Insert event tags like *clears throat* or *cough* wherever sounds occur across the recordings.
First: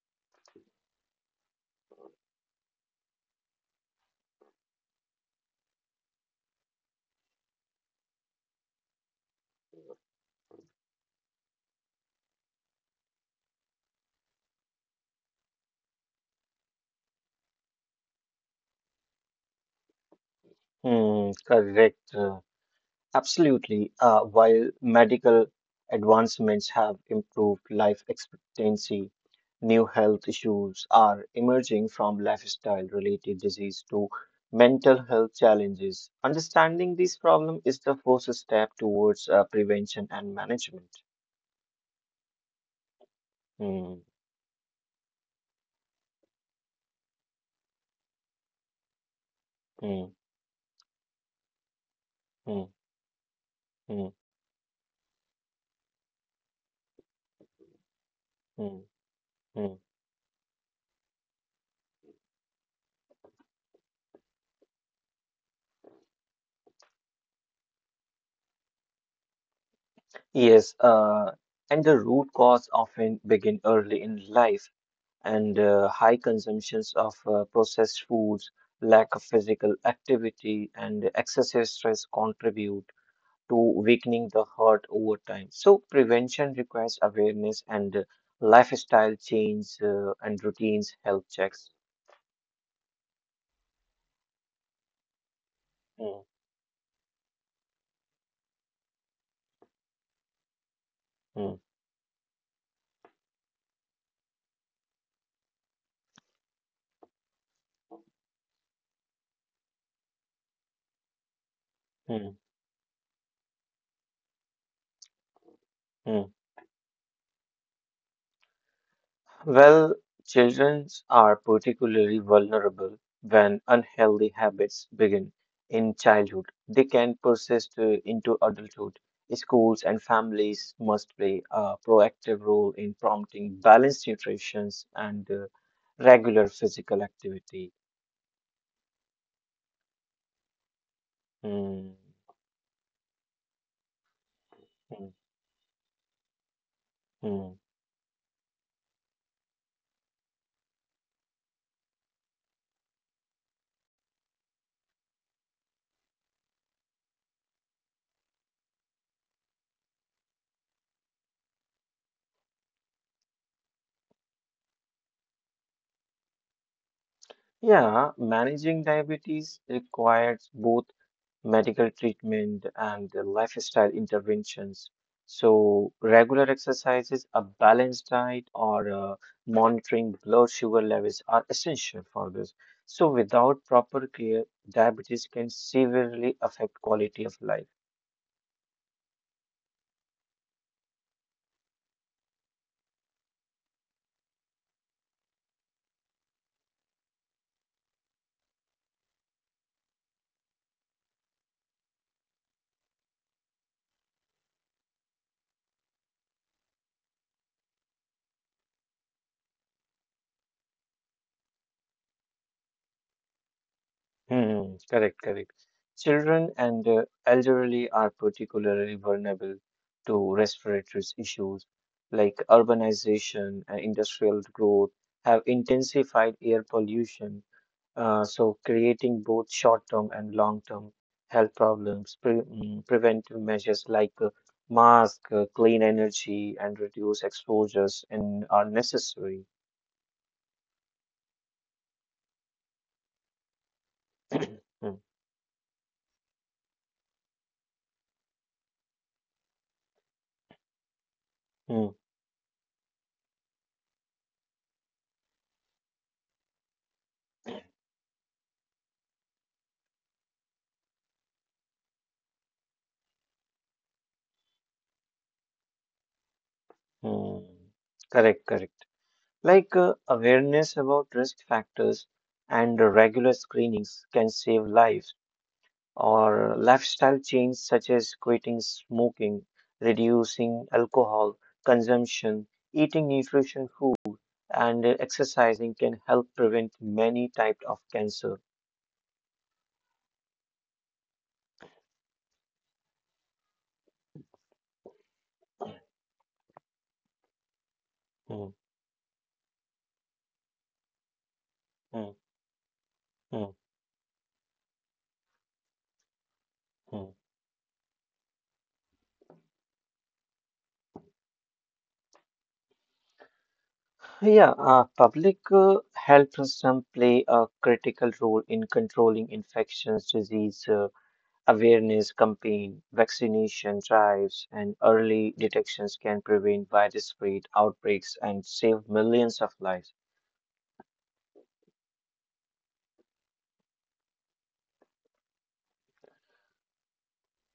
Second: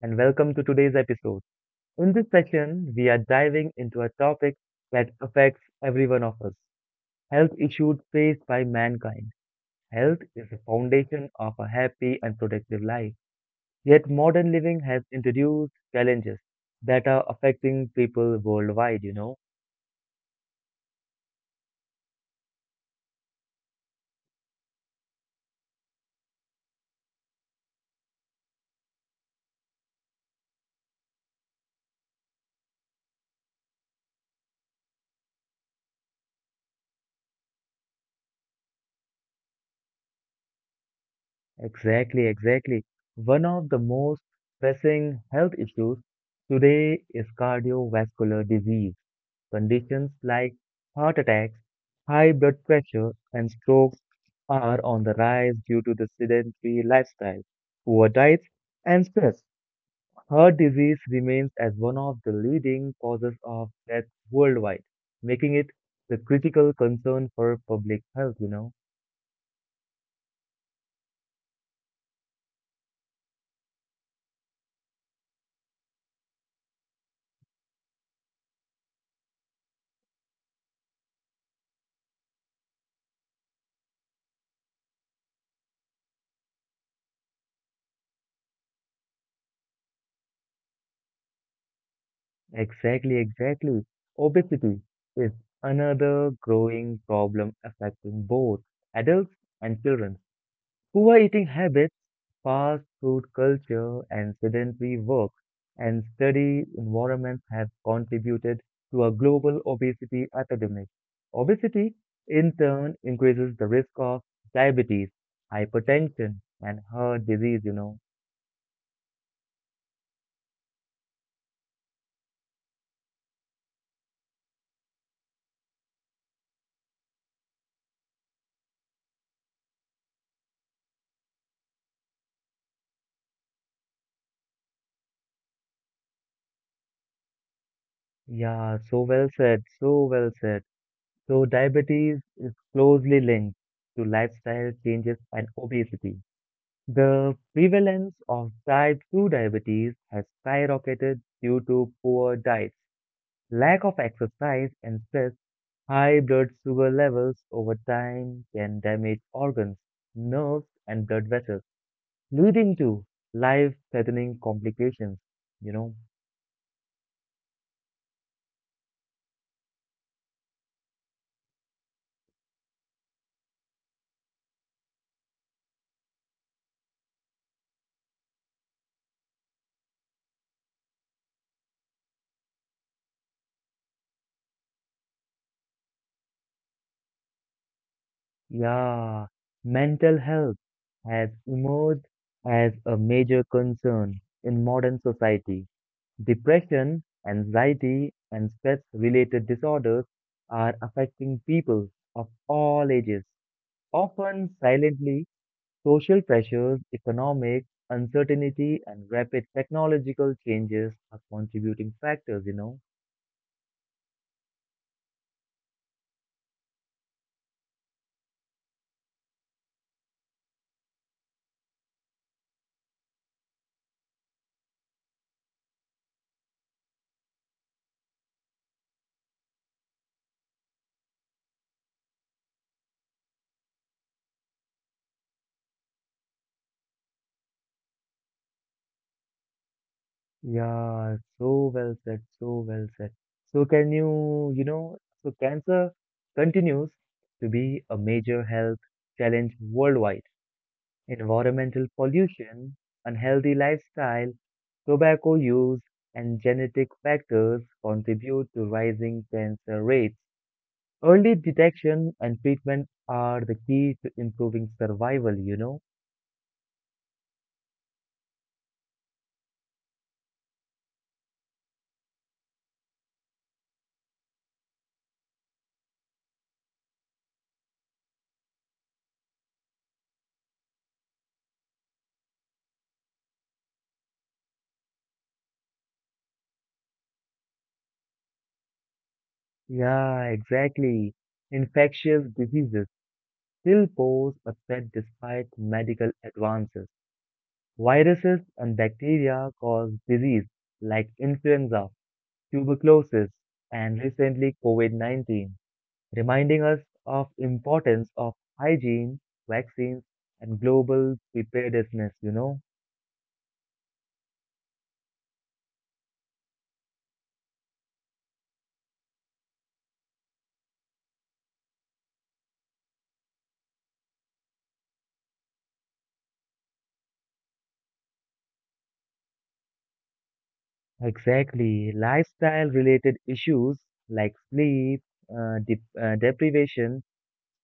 and welcome to today's episode. In this session, we are diving into a topic that affects every one of us, health issues faced by mankind. Health is the foundation of a happy and productive life. Yet, modern living has introduced challenges that are affecting people worldwide. Hmm, correct. Absolutely. While medical advancements have improved life expectancy, new health issues are emerging from lifestyle related disease to mental health challenges. Understanding these problems is the first step towards prevention and management. Exactly, exactly. One of the Hmm, most pressing health issues today is cardiovascular disease. hmm, Conditions like heart attacks, high blood hmm, pressure, and strokes hmm, are on the rise due to the sedentary lifestyle, poor diets, hmm, and stress. hmm. Heart disease remains as one of the leading causes of death worldwide, making it the critical concern for public health. Yes, and the root cause often begin early in life. And high consumptions of processed foods, lack of physical activity, and excessive stress contribute to weakening the heart over time. So, prevention requires awareness and lifestyle change and routines, health checks. Exactly, exactly. Obesity is Mm, another growing problem affecting both adults and children. Poor eating mm, habits, fast food culture, and sedentary work and study environments have contributed to a global obesity epidemic. Obesity, mm, in turn, increases the risk of diabetes, mm. hypertension, and heart disease. Well, children are particularly vulnerable when unhealthy habits begin in childhood. They can persist into adulthood. Schools and families must play a proactive role in prompting balanced nutrition and regular physical activity. Yeah, so well said, so well said. So, Hmm, diabetes is closely linked to lifestyle hmm, changes and obesity. The hmm. prevalence of type 2 diabetes has skyrocketed due to poor diets, lack of exercise and stress. High blood sugar levels over time can damage organs, nerves and blood vessels, leading to life-threatening complications. You know, Yeah, managing diabetes requires both medical treatment, and the lifestyle interventions. So, regular exercises, a balanced diet, or monitoring blood sugar levels are essential for this. So, without proper care, diabetes can severely affect quality of life. yeah, mental health has emerged as a major concern in modern society. Depression, anxiety, and stress related disorders are affecting people of all ages, often silently. Social pressures, economic uncertainty, and rapid technological changes are contributing factors. Hmm, correct, correct. Children and elderly are particularly vulnerable to respiratory issues like urbanization and industrial growth have intensified air pollution. So, creating both short term and long term health problems, preventive measures like mask, clean energy, and reduce exposures in, are necessary. Yeah, so well said, so well said. So, can you, *clears throat* you Mm, know, so cancer continues to be a major health challenge worldwide. Environmental mm, pollution, unhealthy lifestyle, tobacco use, and genetic factors contribute to rising cancer rates. Early detection and treatment are the key to improving survival. mm. Correct, correct. Like awareness about risk factors and regular screenings can save lives, or lifestyle change such as quitting smoking, reducing alcohol consumption, eating nutrition food and exercising can help prevent many types of cancer. Yeah, exactly. Infectious diseases still pose a threat despite medical advances. Viruses Mm, and bacteria cause disease like influenza, mm, tuberculosis, mm, and recently COVID-19, reminding us mm. of importance of hygiene, vaccines, and global preparedness. Yeah, public health system play a critical role in controlling infections, disease awareness campaign, vaccination drives, and early detections can prevent widespread outbreaks and save millions of lives. Exactly. Lifestyle related issues like sleep, deprivation,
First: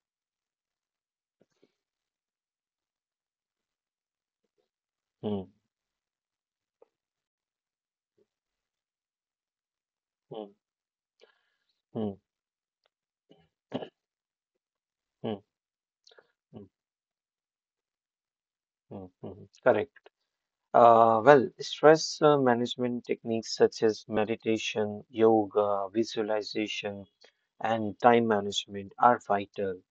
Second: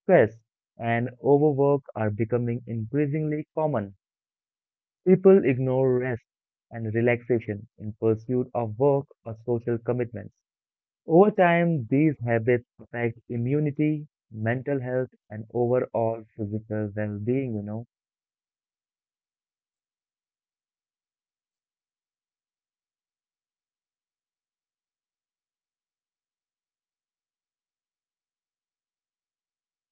stress, and overwork are becoming increasingly common. People Mm, ignore rest and relaxation in pursuit of work or social commitments. mm, Over time, mm, these habits affect immunity, mental health, mm, and overall mm, physical well-being. mm, mm. Correct. Well, stress management techniques such as meditation, yoga, visualization, and time management are vital.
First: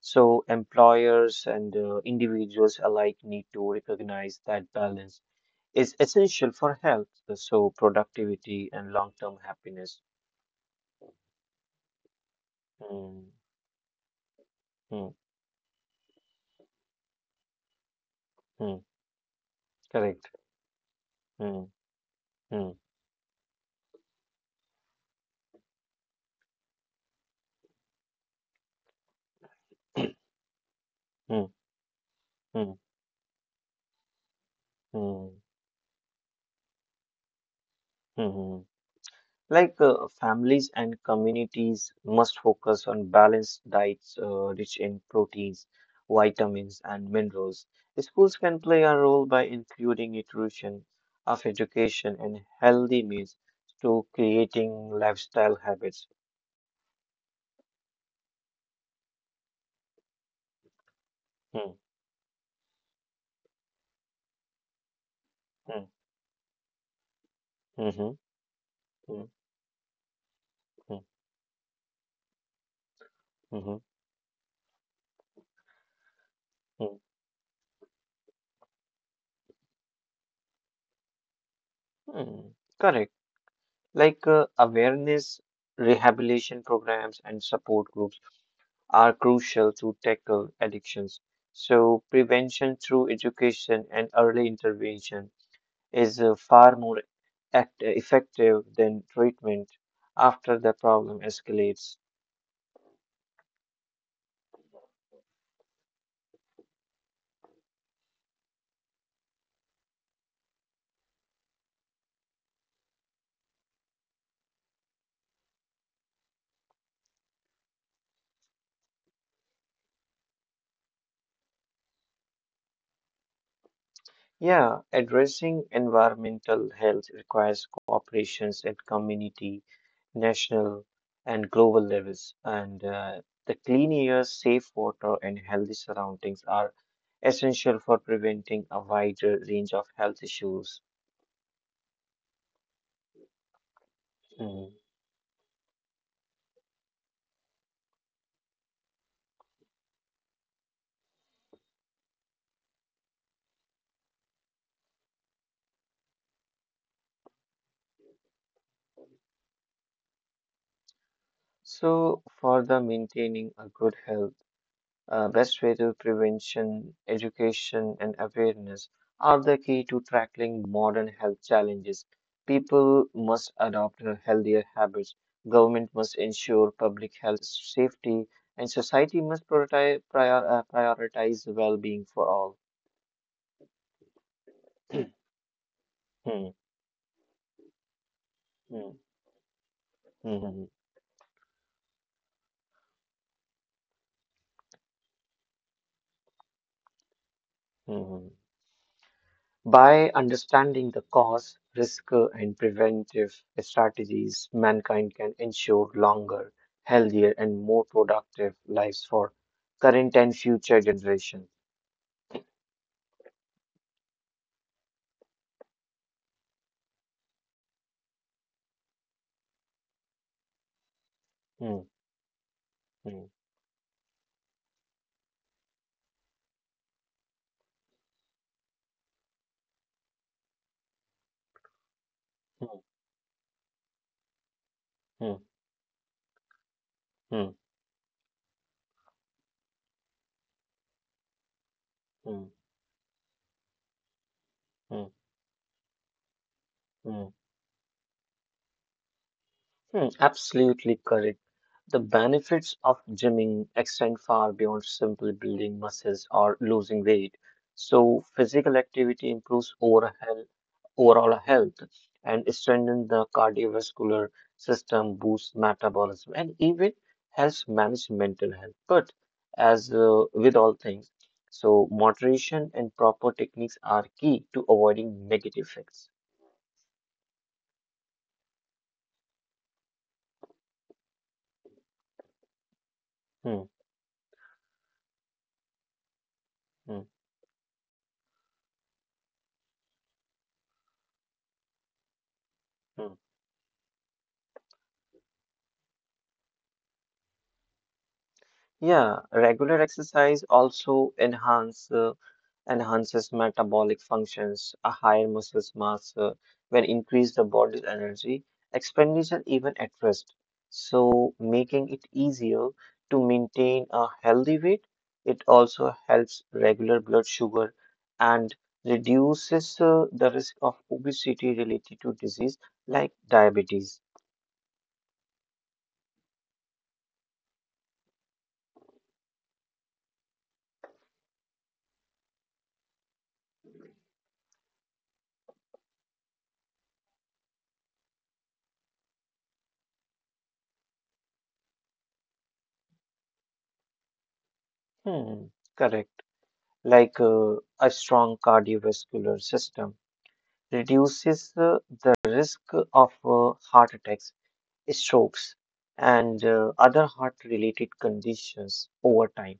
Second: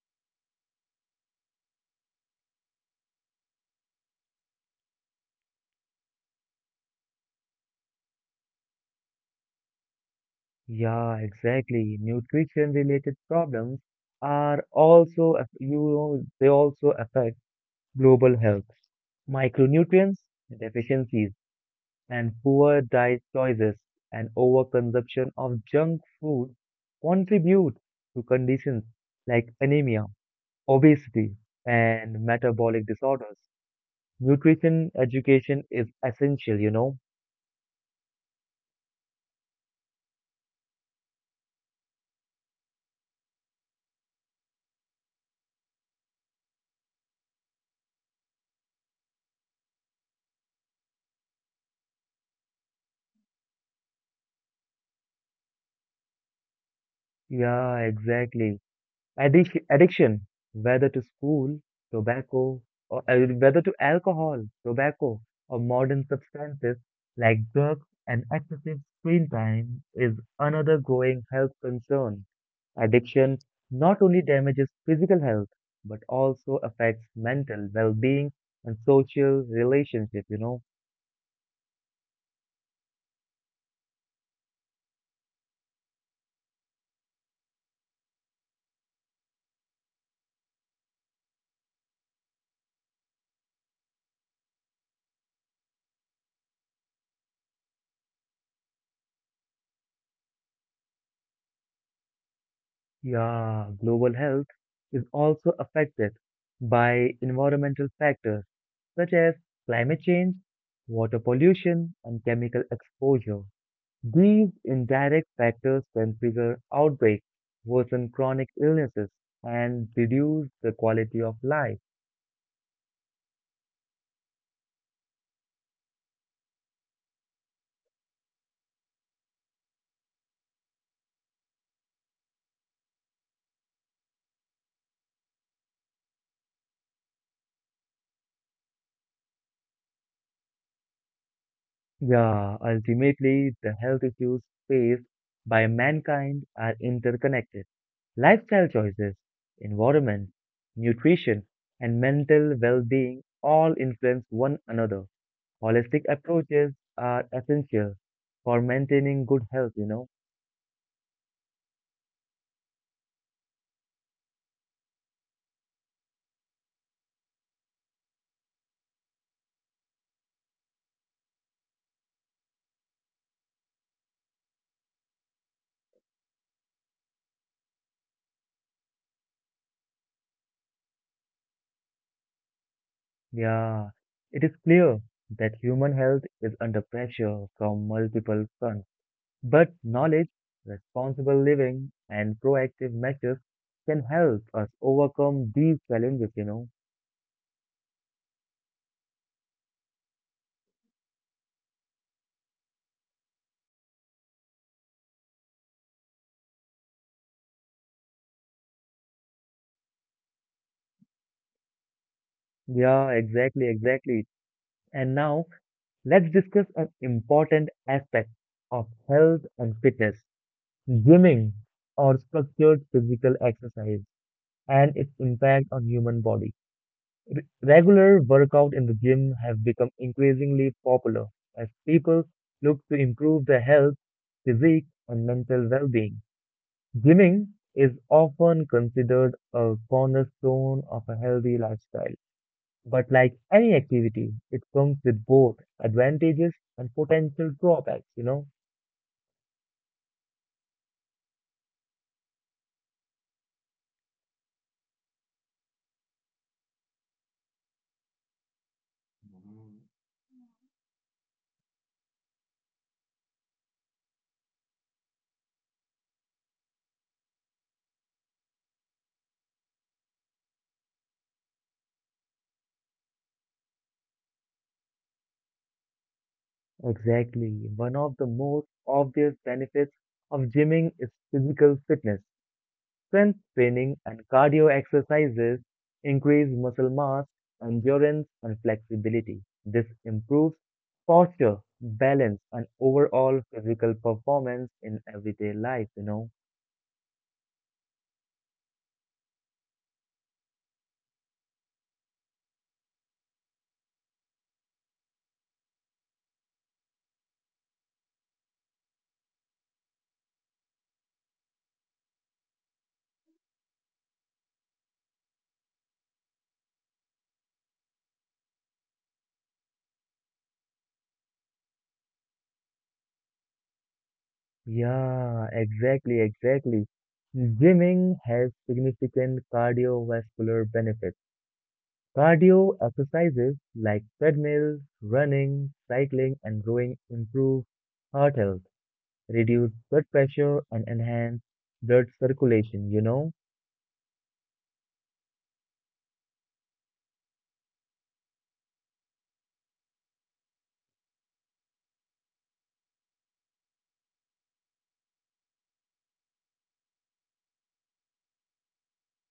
So, employers and individuals alike need to recognize that balance is essential for health, so productivity and long-term happiness. Yeah, exactly. Nutrition-related Mm, problems are mm, also, aff- you know, they also affect global health. mm, Micronutrients correct. deficiencies Mm, and mm, poor diet choices and overconsumption of junk food contribute to conditions like anemia, obesity, mm, and mm, metabolic disorders. Nutrition mm, education is essential. mm. Like families and communities must focus on balanced diets rich in proteins, vitamins, and minerals. Schools can play a role by including nutrition of education and healthy meals to creating lifestyle habits. Yeah, exactly. Addiction, whether to school, Hmm, tobacco, or whether to alcohol, tobacco, or hmm, modern substances like drugs mhm, and excessive hmm, screen time, is another hmm, growing health concern. Addiction mhm, not only damages physical health, but also hmm, hmm, affects mental well being and social relationships. hmm, hmm. Correct. Like awareness, rehabilitation programs, and support groups are crucial to tackle addictions. So, prevention through education and early intervention is far more effective than treatment after the problem escalates. Yeah, global health is also affected by environmental factors such as climate change, water pollution, and chemical exposure. These indirect factors can trigger outbreaks, worsen chronic illnesses, and reduce the quality of life. Yeah, addressing environmental health requires cooperations at community, national, and global levels. And the clean air, safe water, and healthy surroundings are essential for preventing a wider range of health issues. Yeah, ultimately, the health issues Mm. faced by mankind are interconnected. Lifestyle choices, environment, nutrition, and mental well being all influence one another. Holistic approaches are essential for maintaining good health. So, for the maintaining a good health, best way to prevention, education, and awareness are the key to tackling modern health challenges. People must adopt a healthier habits. Government must ensure public health safety, and society must prioritize well-being for all. Yeah, it is clear that human health Hmm. is under pressure from multiple Hmm. fronts, but knowledge, Hmm. Hmm. responsible living, and proactive measures can help us overcome these challenges. Hmm. Hmm. By understanding the cause, risk, and preventive strategies, mankind can ensure longer, healthier, and more productive lives for current and future generations. Yeah, exactly, exactly. And now, let's discuss an important aspect of health and fitness, gymming, Hmm, or structured hmm, physical exercise, and its impact on human body. Regular workout in the gym have become increasingly popular as people hmm, look to improve their health, physique and hmm, mental well-being. hmm, Gymming is often considered a cornerstone of a healthy lifestyle, hmm, hmm, but like any activity, it comes hmm, with both advantages and hmm. potential drawbacks, you know? Hmm, absolutely correct. The benefits of gymming extend far beyond simply building muscles or losing weight. So, physical activity improves overall health and strengthens the cardiovascular system, boosts metabolism, and even helps manage mental health. But as with all things, so moderation and proper techniques are key to avoiding negative effects. Exactly. One of the most obvious benefits of gymming is physical fitness. Strength Hmm, training and cardio exercises increase muscle hmm, mass, endurance, and flexibility. This improves posture, balance, and hmm. overall physical performance in everyday life, you know? Yeah, regular exercise also enhances metabolic functions, a higher muscle mass will increase the body's energy expenditure even at rest. So making it easier to maintain a healthy weight, it also helps regular blood sugar and reduces the risk of obesity related to disease like diabetes. Yeah, exactly, exactly. Gymming has significant cardiovascular benefits. Cardio exercises like treadmill, running, cycling, and rowing improve heart health, reduce blood pressure, and enhance blood circulation, you know? Hmm, correct. Like a strong cardiovascular system, reduces the risk of heart attacks, strokes, and other heart related conditions over time.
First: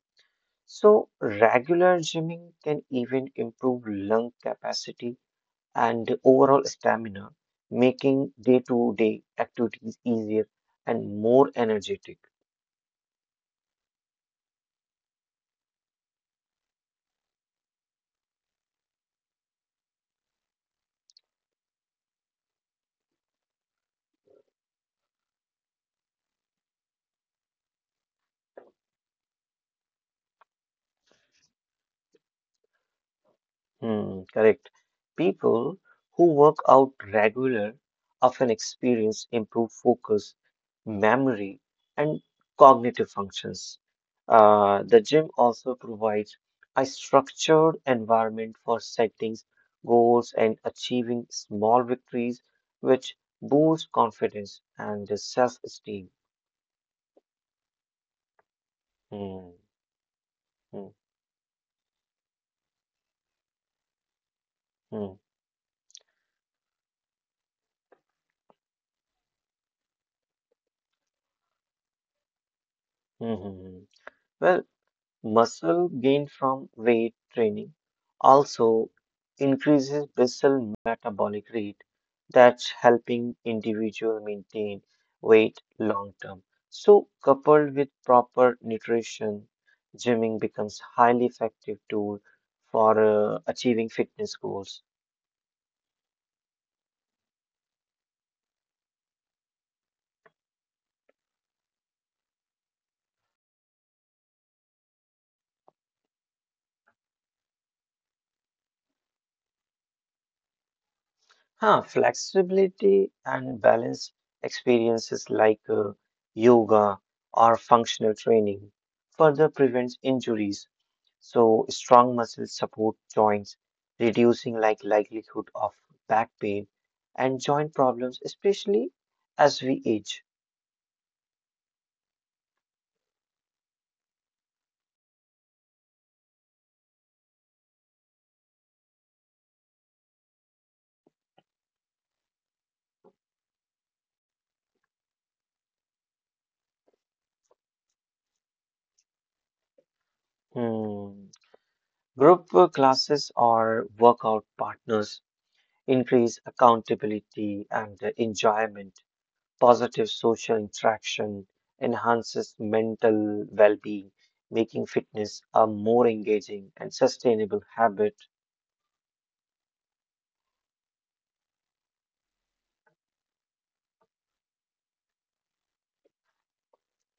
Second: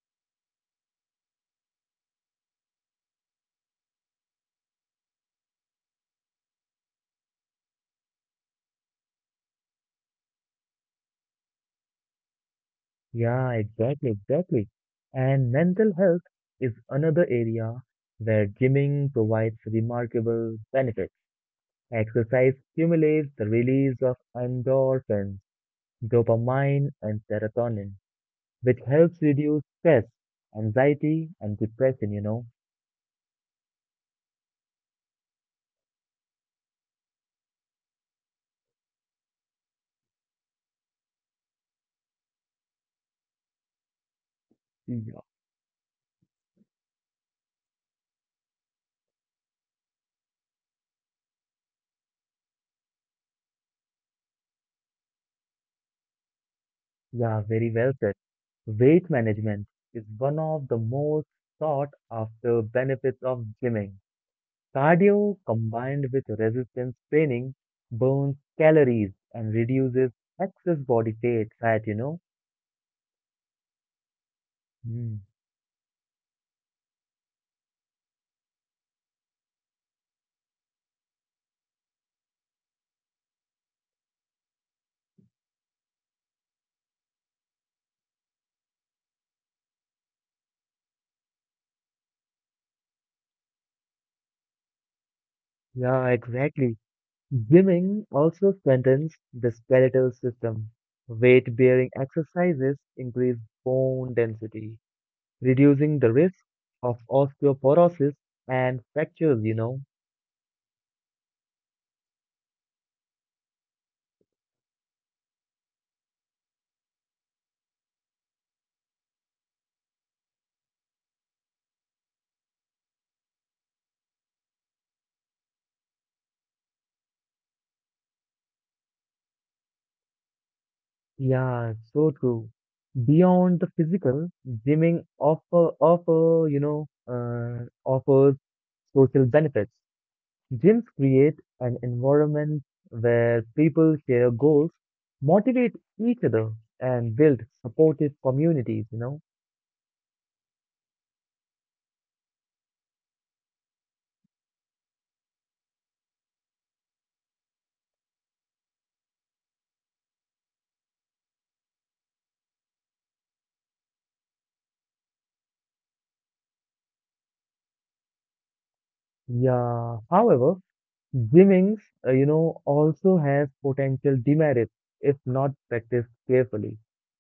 So, regular gymming can even improve lung capacity and overall stamina, making day to day activities easier and more energetic. Yeah, exactly, exactly. And mental health is another area where gymming provides remarkable benefits. Exercise stimulates the release of endorphins, dopamine and serotonin, which helps reduce stress, anxiety, and depression. Hmm, correct. People who work out regular often experience improved focus, memory, and cognitive functions. The Yeah, gym also provides a structured environment for setting goals and achieving small victories, which boosts confidence and self-esteem. yeah, very well said. Weight Hmm, management is one of the hmm, most sought after benefits of gymming. hmm, Cardio combined with resistance training burns calories and reduces excess body fat. hmm, hmm, hmm. Well, Mm. muscle gained from weight training also increases basal metabolic rate, that's helping individual maintain weight long term. So, coupled with proper nutrition, gymming becomes highly effective tool for achieving fitness goals. Yeah, exactly. Gymming also strengthens the skeletal system. Weight bearing exercises increase bone density, reducing the risk of osteoporosis and fractures. Huh, flexibility and balance experiences like yoga or functional training further prevents injuries. So strong muscles support joints, reducing like likelihood of back pain and joint problems, especially as we age. Yeah, so true. Beyond the physical, gymming offers social benefits. Gyms create an environment where people share goals, motivate each other, and build supportive communities. Hmm. Group work classes or workout partners increase accountability and enjoyment. Positive social interaction enhances mental well-being, making fitness a more engaging and sustainable habit. Yeah. However, gymming also has potential demerits if not practiced carefully.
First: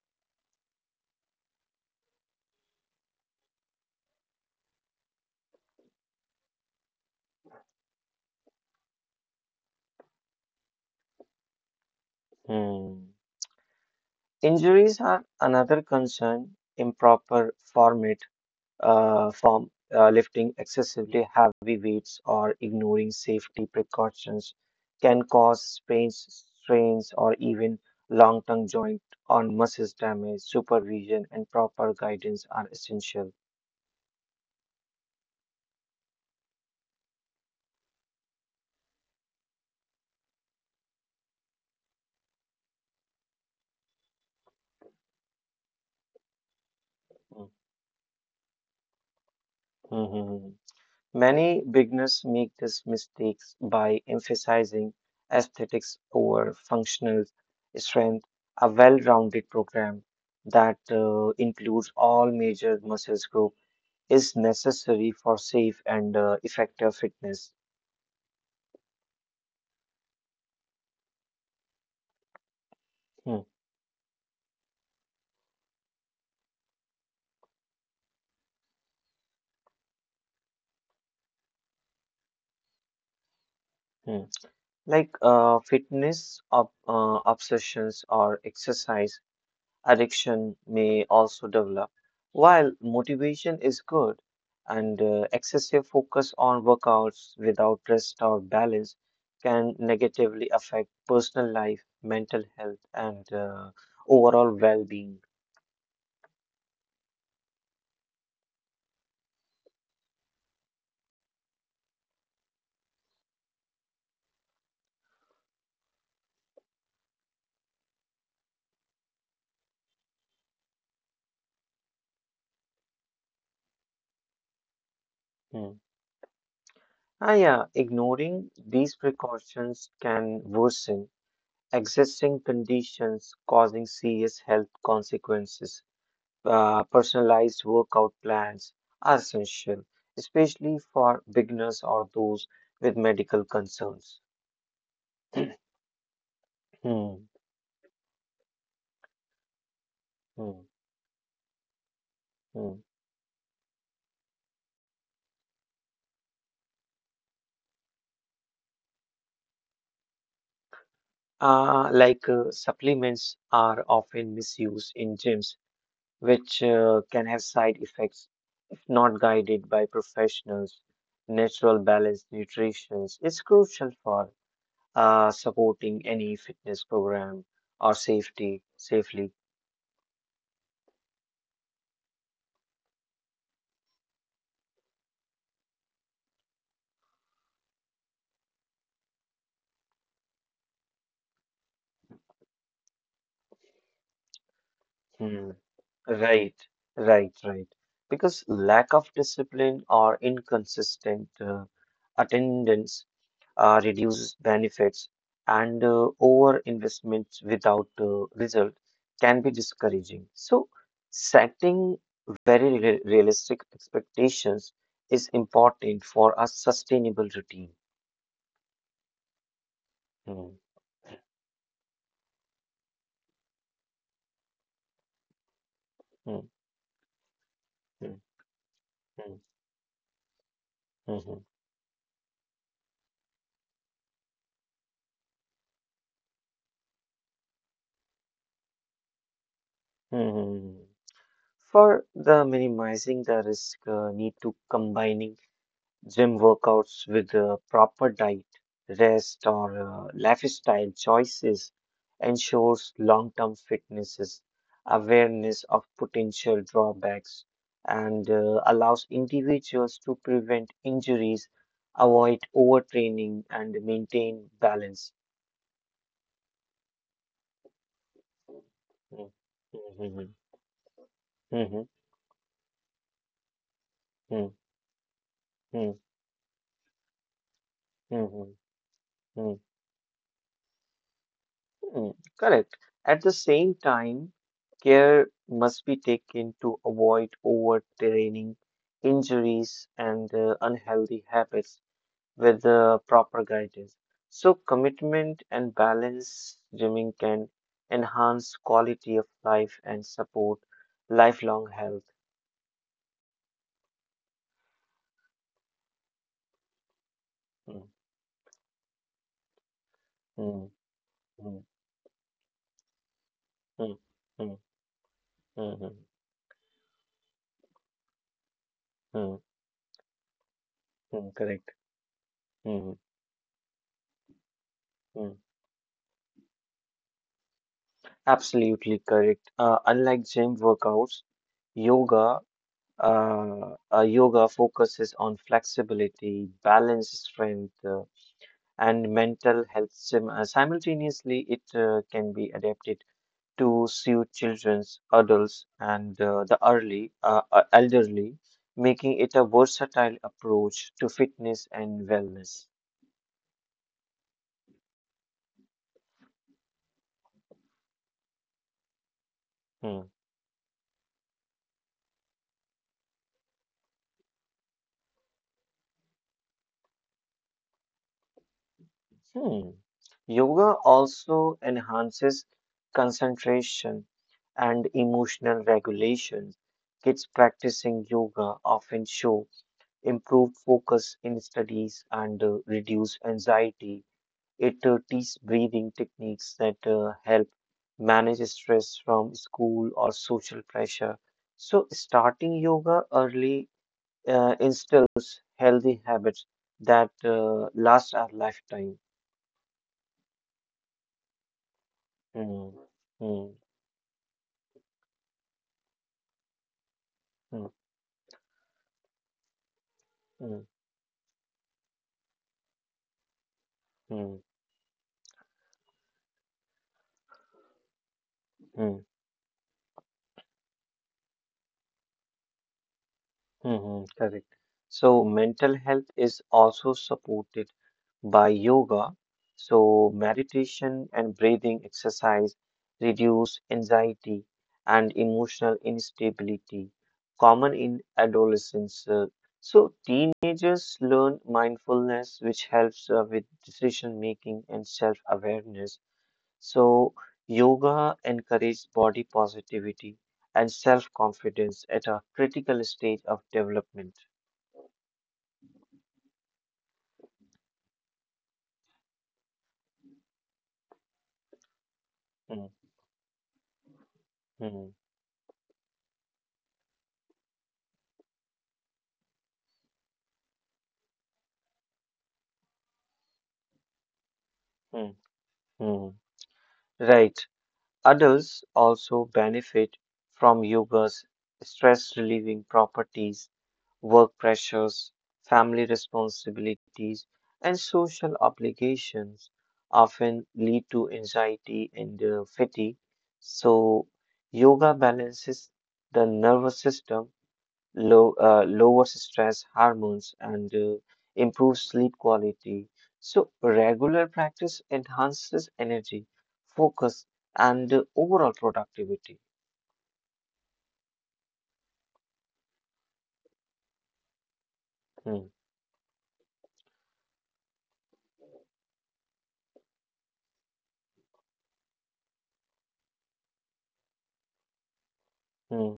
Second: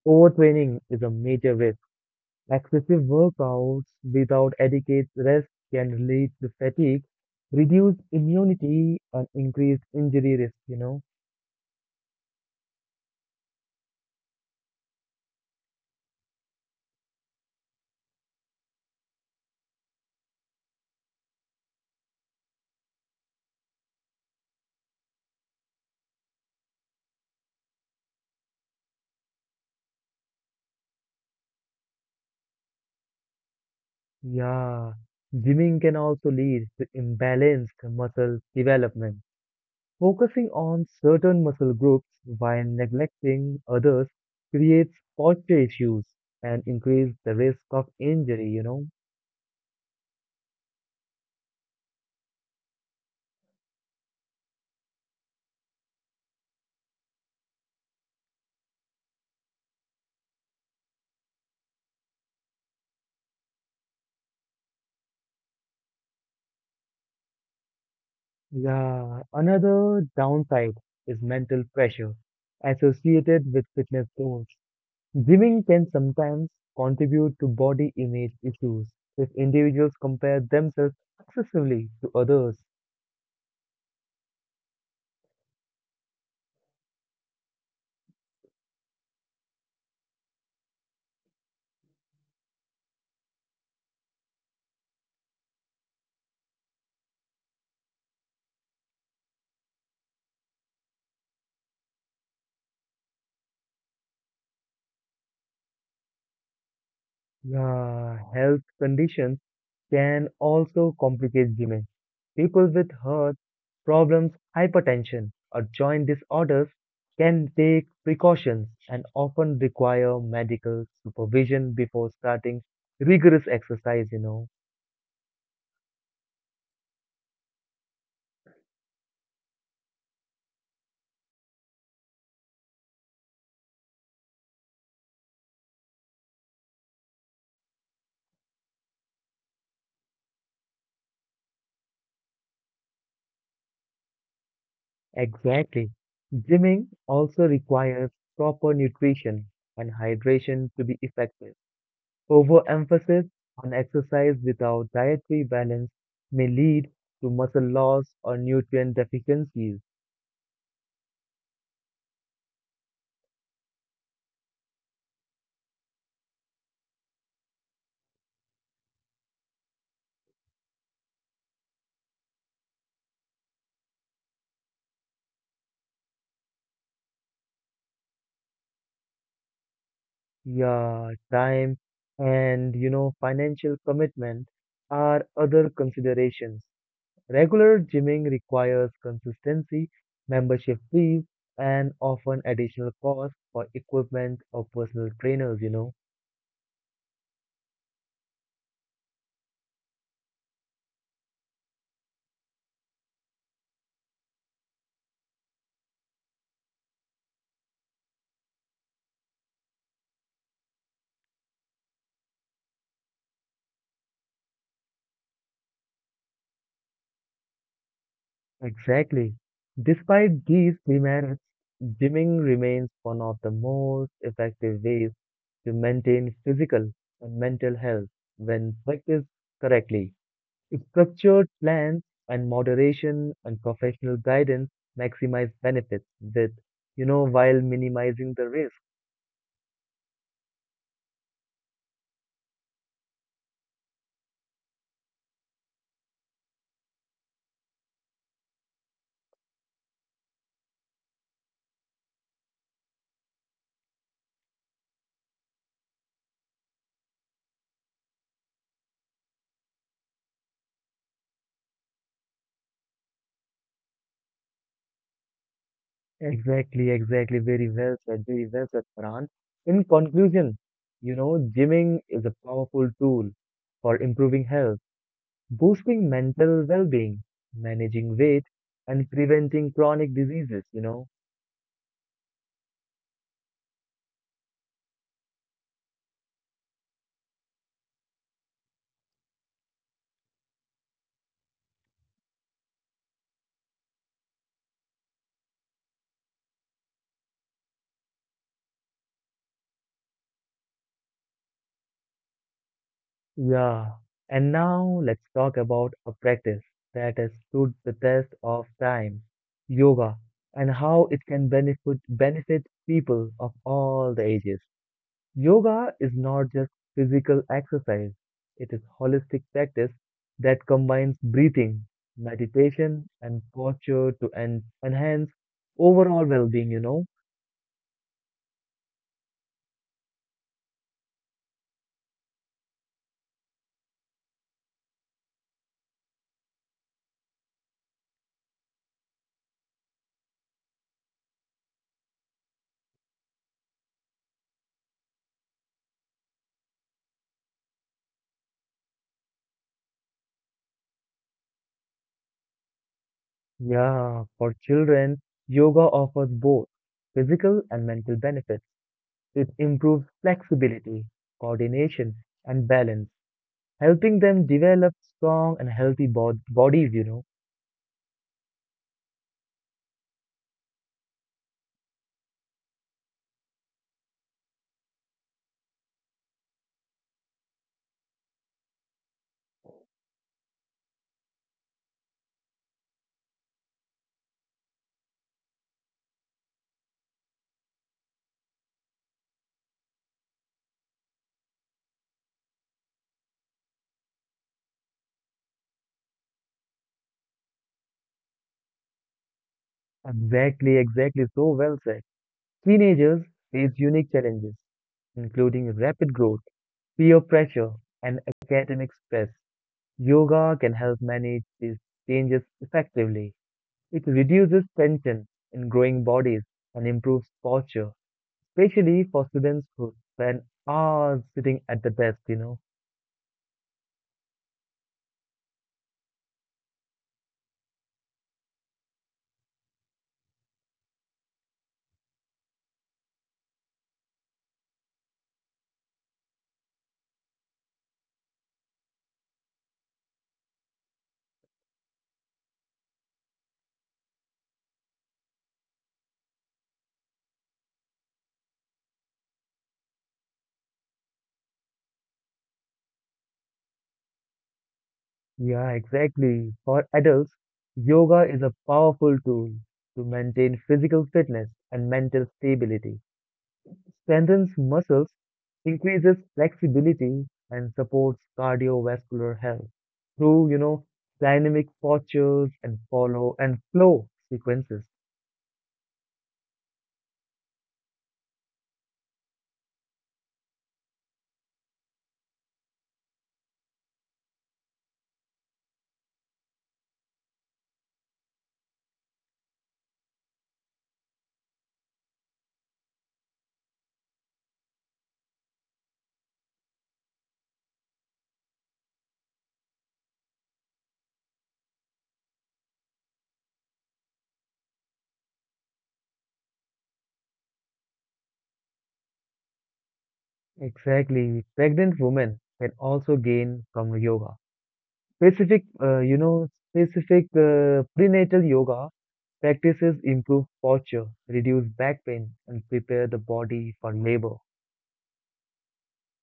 Overtraining is a major risk. Excessive workouts without adequate rest can lead to fatigue, reduced immunity, and increased injury risk. Hmm. Injuries are another concern. Improper form, lifting excessively heavy weights or ignoring safety precautions can cause sprains, strains, or even long-term joint or muscles damage. Supervision and proper guidance are essential. Yeah. Gymming can also lead to imbalanced muscle development. Focusing on certain muscle groups while neglecting others creates posture issues and increase the risk of injury. Mhm. Many beginners make this mistakes by emphasizing aesthetics over functional strength. A well-rounded program that includes all major muscles group is necessary for safe and effective fitness. Yeah, another downside is mental pressure associated Hmm, with fitness goals. Gymming can sometimes contribute to body image issues if individuals compare themselves excessively to others. hmm. Like fitness obsessions or exercise addiction may also develop. While motivation is good and excessive focus on workouts without rest or balance can negatively affect personal life, mental health, and overall well being. Yeah, health conditions can also complicate Gime. People with heart problems, hypertension, or joint disorders can take precautions and often require medical supervision before starting rigorous exercise. Mm. Yeah, ignoring these precautions can worsen existing conditions causing serious health consequences. Personalized workout plans are essential, especially for beginners or those with medical concerns. Exactly. Gymming also Hmm, requires proper nutrition and hydration to hmm, be effective. hmm. Overemphasis on exercise without dietary balance may lead to muscle loss or nutrient deficiencies. Like, supplements are often misused in gyms, which can have side effects if not guided by professionals. Natural balanced nutrition is crucial for supporting any fitness program or safety safely. Yeah, time and financial commitment are other considerations. Regular gymming requires consistency, membership fees, and often additional costs for equipment or personal trainers, Hmm. you know. Right, right, right. Because lack of discipline or inconsistent attendance reduces benefits, and over investments without result can be discouraging. So, setting very realistic expectations is important for a sustainable routine. Exactly. Despite Hmm, these demerits, gymming remains one of the most effective ways to maintain hmm, physical and mental health hmm, when practiced hmm, correctly. Structured hmm, plans and moderation and professional guidance maximize benefits while minimizing the risk. hmm, hmm, hmm. For the minimizing the risk, need to combining gym workouts with proper diet, rest, or lifestyle choices ensures long-term fitness, is awareness of potential drawbacks, and allows individuals to prevent injuries, avoid overtraining, and maintain balance. Exactly, exactly. Very well said, Farhan. Mm, In mhm, conclusion, mhm, gymming is a powerful tool for improving mhm, health, boosting mhm, mental well-being, managing weight, mhm, and preventing mhm. chronic diseases. Hmm, correct. At the same time, care must be taken to avoid overtraining, injuries, and unhealthy habits with proper guidance. So, commitment and balance gymming can enhance quality of life and support lifelong health. Yeah, and now let's talk about a practice that has stood the Hmm, test of time, yoga, and hmm, how it can hmm, benefit people of hmm, all the ages. hmm, hmm, Yoga hmm, is not just physical exercise, it is holistic hmm, practice that combines hmm, correct. breathing, Hmm, hmm, meditation, and posture to en enhance hmm. overall well-being, you know? Absolutely correct. Unlike gym workouts, yoga focuses on flexibility, balance, strength, and mental health. Simultaneously, it can be adapted to suit children's, adults, and the early elderly, making it a versatile approach to fitness and wellness. Yeah, for children, yoga offers both physical and mental benefits. It improves Hmm. flexibility, coordination, and balance, helping them develop strong and healthy bodies, you know. Hmm. Yoga also enhances concentration and emotional regulation. Kids practicing yoga often show improved focus in studies, and reduced anxiety. It teaches breathing techniques that help manage stress from school or social pressure. So, starting yoga early instills healthy habits that last our lifetime. Exactly, exactly. So well said. Hmm, Teenagers face hmm, unique challenges, including rapid growth, peer pressure, hmm, and academic stress. Yoga can hmm, help manage these changes effectively. It hmm, reduces tension in growing bodies and improves posture, especially for hmm, students who spend hours sitting at the desk, you know. hmm, hmm. Correct. So, mental health is also supported by yoga. So, meditation and breathing exercise reduce anxiety and emotional instability, common in adolescence. So, teenagers learn mindfulness, which helps with decision making and self awareness. So, yoga encourages body positivity and self confidence at a critical stage of development. Yeah, exactly. For adults, yoga is a powerful tool to maintain physical fitness and mental Mm, stability. Strengthens muscles, mm, increases flexibility, and supports cardiovascular health through, dynamic postures and follow and flow sequences. mm, mm. Right. Adults also benefit from yoga's stress relieving properties, work pressures, family responsibilities, and social obligations often lead to anxiety and fatigue. So, yoga balances the nervous system lowers stress hormones and improves sleep quality. So, regular practice enhances energy, focus, and overall productivity. Exactly. Pregnant women can also gain from yoga. Specific, Hmm, uh, you know, specific uh, prenatal yoga practices improve posture, reduce back pain, and prepare the body for labor. hmm.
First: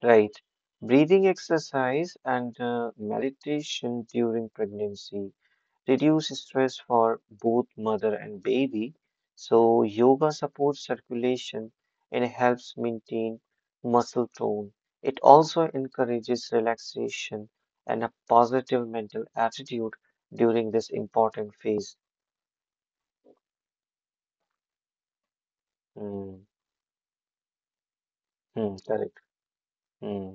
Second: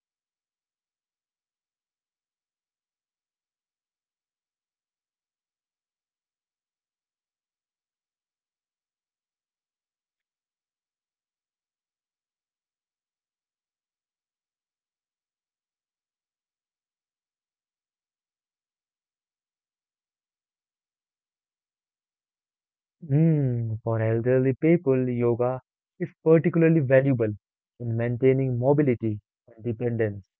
Right. Breathing exercise and meditation during pregnancy reduce stress for both mother and baby. So, yoga supports circulation and helps maintain muscle tone. It also encourages relaxation and a positive mental attitude during this important phase. Mm, for elderly people, yoga is Hmm, particularly valuable in maintaining hmm, mobility correct. and dependence. Hmm,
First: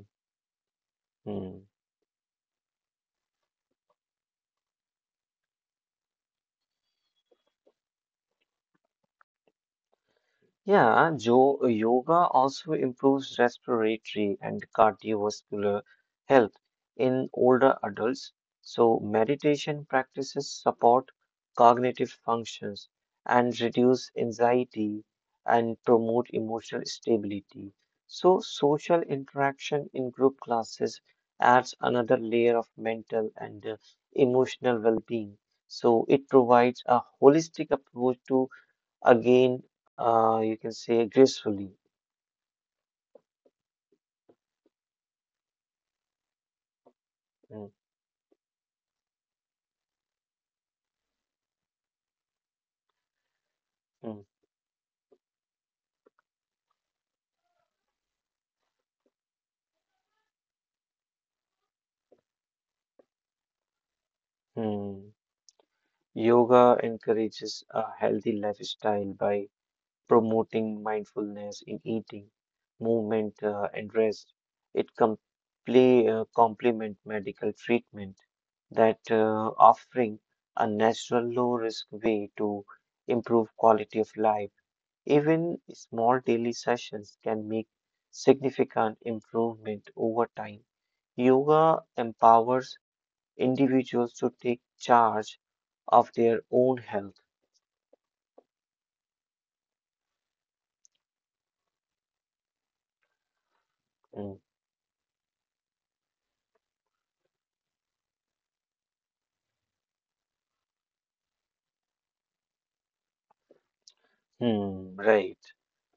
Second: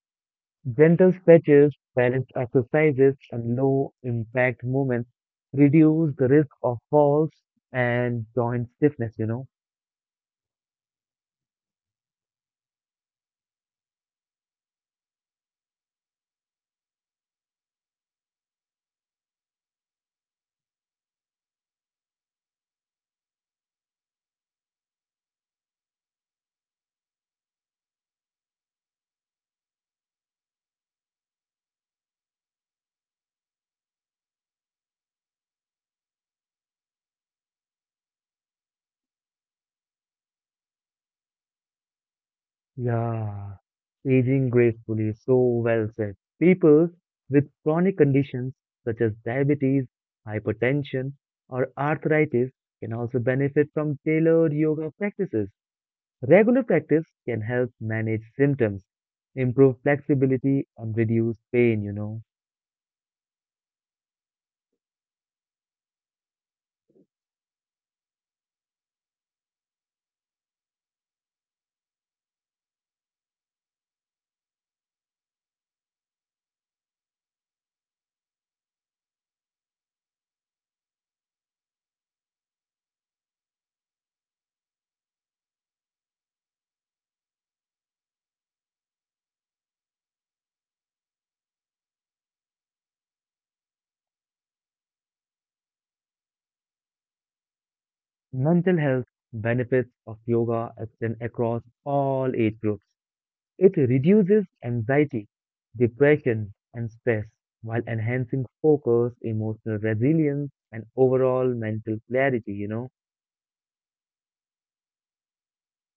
Gentle hmm. stretches, balanced exercises, and low impact movements reduce the risk of falls and joint stiffness. Yeah, yoga also improves respiratory and cardiovascular health in older adults. So, meditation practices support cognitive functions and reduce anxiety and promote emotional stability. So, social interaction in group classes adds another layer of mental and emotional well being. So, it provides a holistic approach to again, you can say gracefully. Yeah, aging gracefully, so well said. People with Mm, chronic conditions such as diabetes, hypertension, or arthritis can also benefit from mm, tailored yoga practices. Regular practice can help manage symptoms, improve flexibility, and reduce pain. mm. Yoga encourages a healthy lifestyle by promoting mindfulness in eating, movement, and rest. It complement medical treatment that offering a natural low risk way to improve quality of life. Even small daily sessions can make significant improvement over time. Yoga empowers individuals to take charge of their own health. Mental health benefits of yoga extend across all age groups. It Mhm, reduces anxiety, depression, and stress while enhancing focus, emotional resilience, and overall mental clarity. right.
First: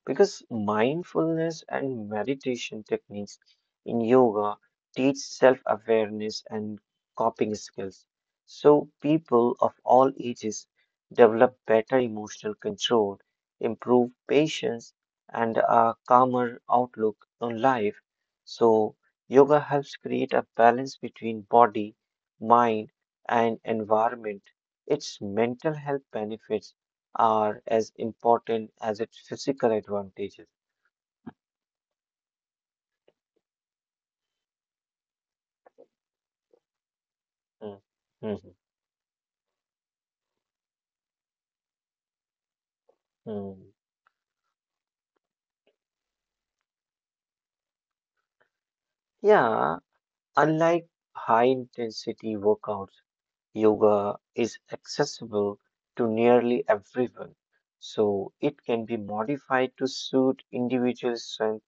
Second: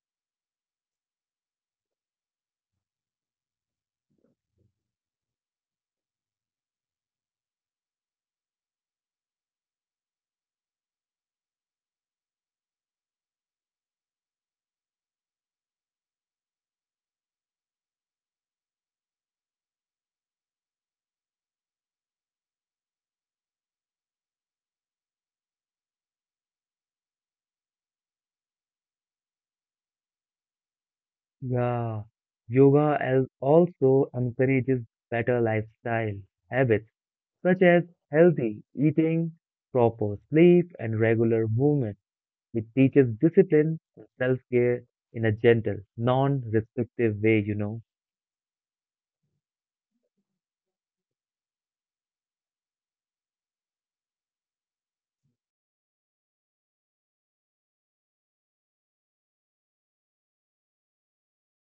Because mindfulness and meditation techniques in yoga teach self awareness and coping skills. So, people of all ages develop better emotional control, improve patience, and a calmer outlook on life. So, yoga helps create a balance between body, mind, and environment. Its mental health benefits are as important as its physical advantages. Yeah, yoga also encourages better lifestyle habits such Mm, as mhm, healthy eating, proper sleep, and regular movement. It teaches mm. discipline and self care in a gentle, non restrictive way, you know. Yeah, unlike high intensity workouts, yoga is accessible to nearly everyone. So it can be modified to suit individual strength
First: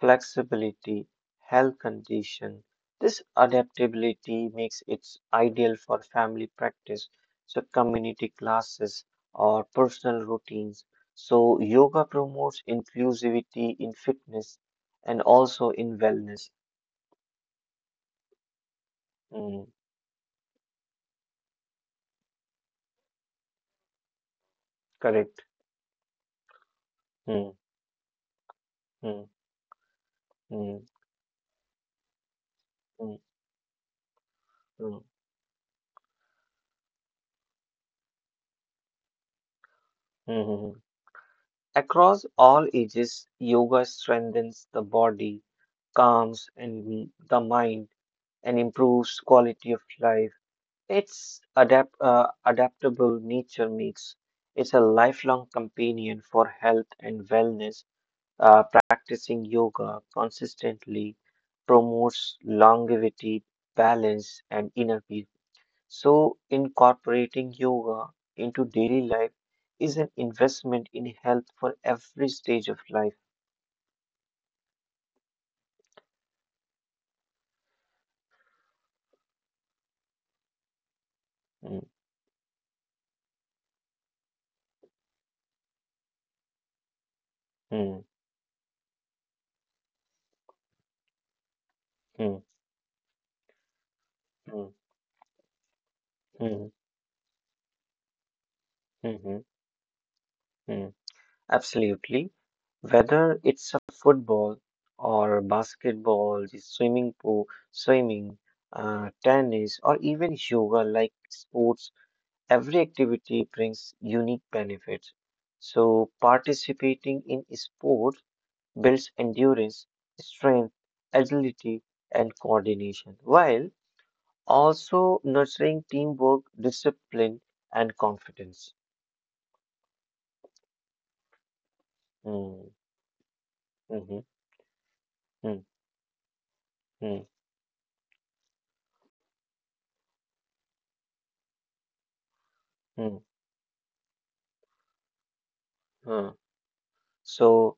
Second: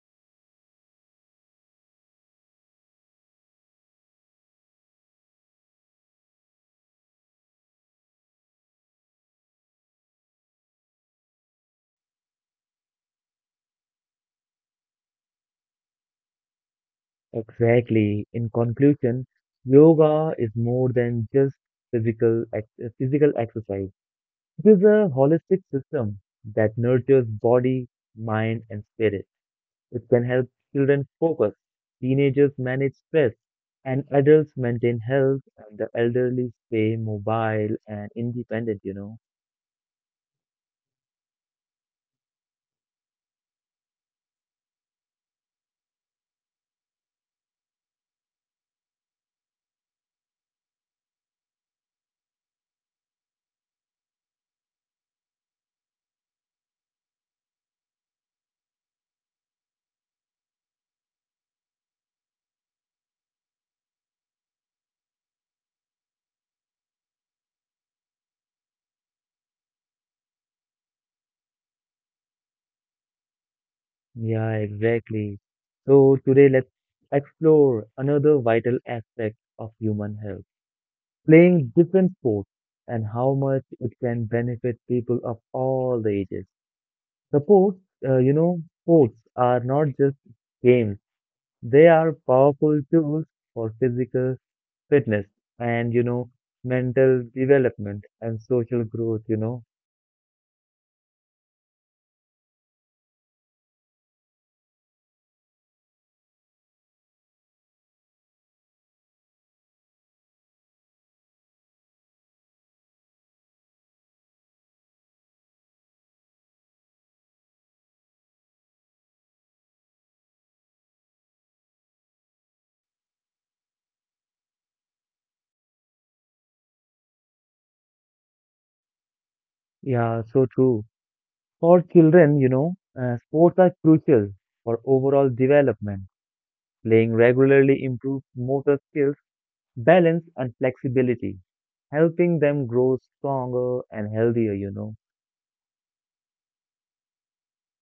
flexibility, health condition. This adaptability makes it ideal for family practice, so community classes or personal routines. So yoga promotes inclusivity in fitness and also in wellness. Exactly. In conclusion, Mm, yoga is more than just physical ex physical exercise. It is a correct. holistic system that nurtures Mm, body, mind, and mm, spirit. It can help mm, children focus, teenagers manage mm, stress, and adults maintain mm, health, and the elderly stay mobile and independent, you know. mm, mm. Across all ages, yoga strengthens the body, calms and the mind, and improves quality of life. It's adaptable nature makes it a lifelong companion for health and wellness. Uh, practicing yoga consistently promotes longevity, balance, and inner peace. So, incorporating yoga into daily life is an investment in health for every stage of life. Yeah, exactly. So today let's explore another vital aspect of human health, playing Mm, different sports, and how much it can benefit people of all the ages. Supports, mm, sports are not just games, they are mm, powerful tools for physical mm, fitness and mm, mm, mental development and social growth, you mm, know. mm. Absolutely. Whether it's a football or basketball, the swimming pool, swimming, tennis, or even yoga like sports, every activity brings unique benefits. So, participating in sports builds endurance, strength, agility, and coordination, while also nurturing teamwork, discipline, and confidence. Yeah, so true. For children, you Hmm, know, uh, sports are mhm, crucial for overall hmm, development. Playing hmm, regularly improves motor skills, balance and flexibility, helping them grow hmm, stronger and healthier. hmm. So,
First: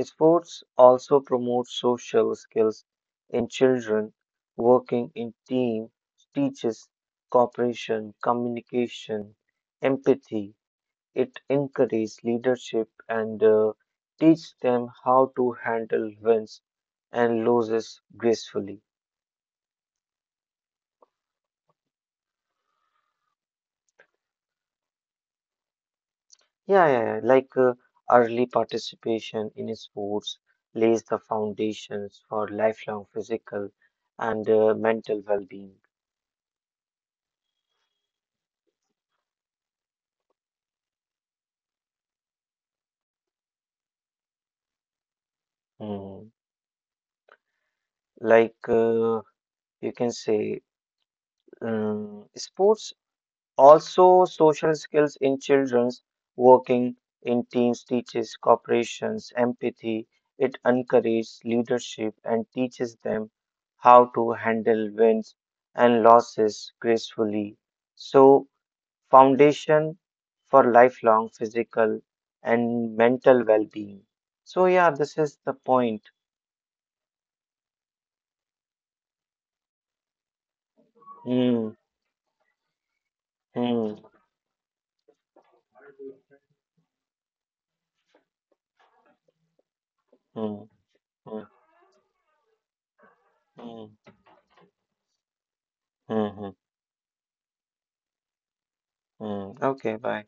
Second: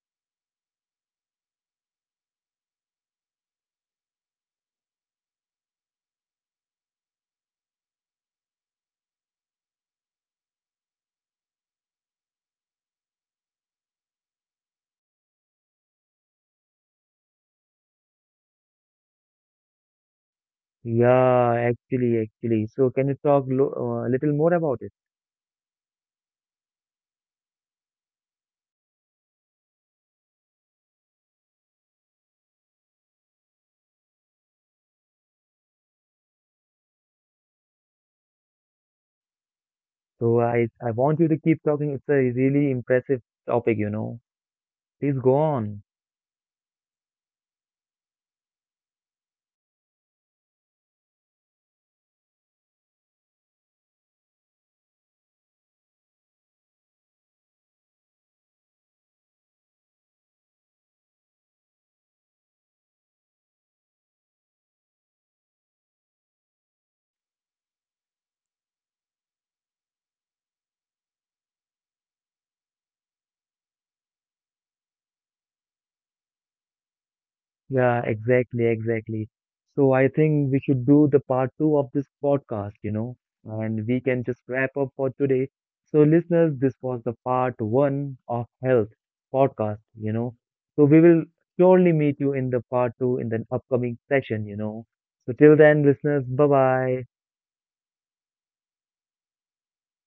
sports also promote social skills in children. Working in team teaches cooperation, communication, empathy. It encourages leadership and teach them how to handle wins and losses gracefully. Yeah, actually, actually. So can you talk lo a little more about it? Yeah, yeah, yeah. Like early participation in sports lays the foundations for lifelong physical and mental well-being. So I want you to keep talking. It's a really impressive topic, you know. Please go on. Hmm. Like you can say sports also social skills in children's, working in teams teaches cooperations empathy. It encourages leadership and teaches them how to handle wins and losses gracefully. So foundation for lifelong physical and mental well-being. So, yeah, this is the point. Yeah, exactly, exactly. So I think we should do the part two Hmm. of this podcast, and we Hmm. can just wrap up for today. So, listeners, this was the part one of health podcast, you know. Hmm. Hmm. So we will Hmm. surely meet you in the part two in the upcoming session, you know. So till then, listeners, bye Hmm. Hmm. bye. Mm, okay, bye.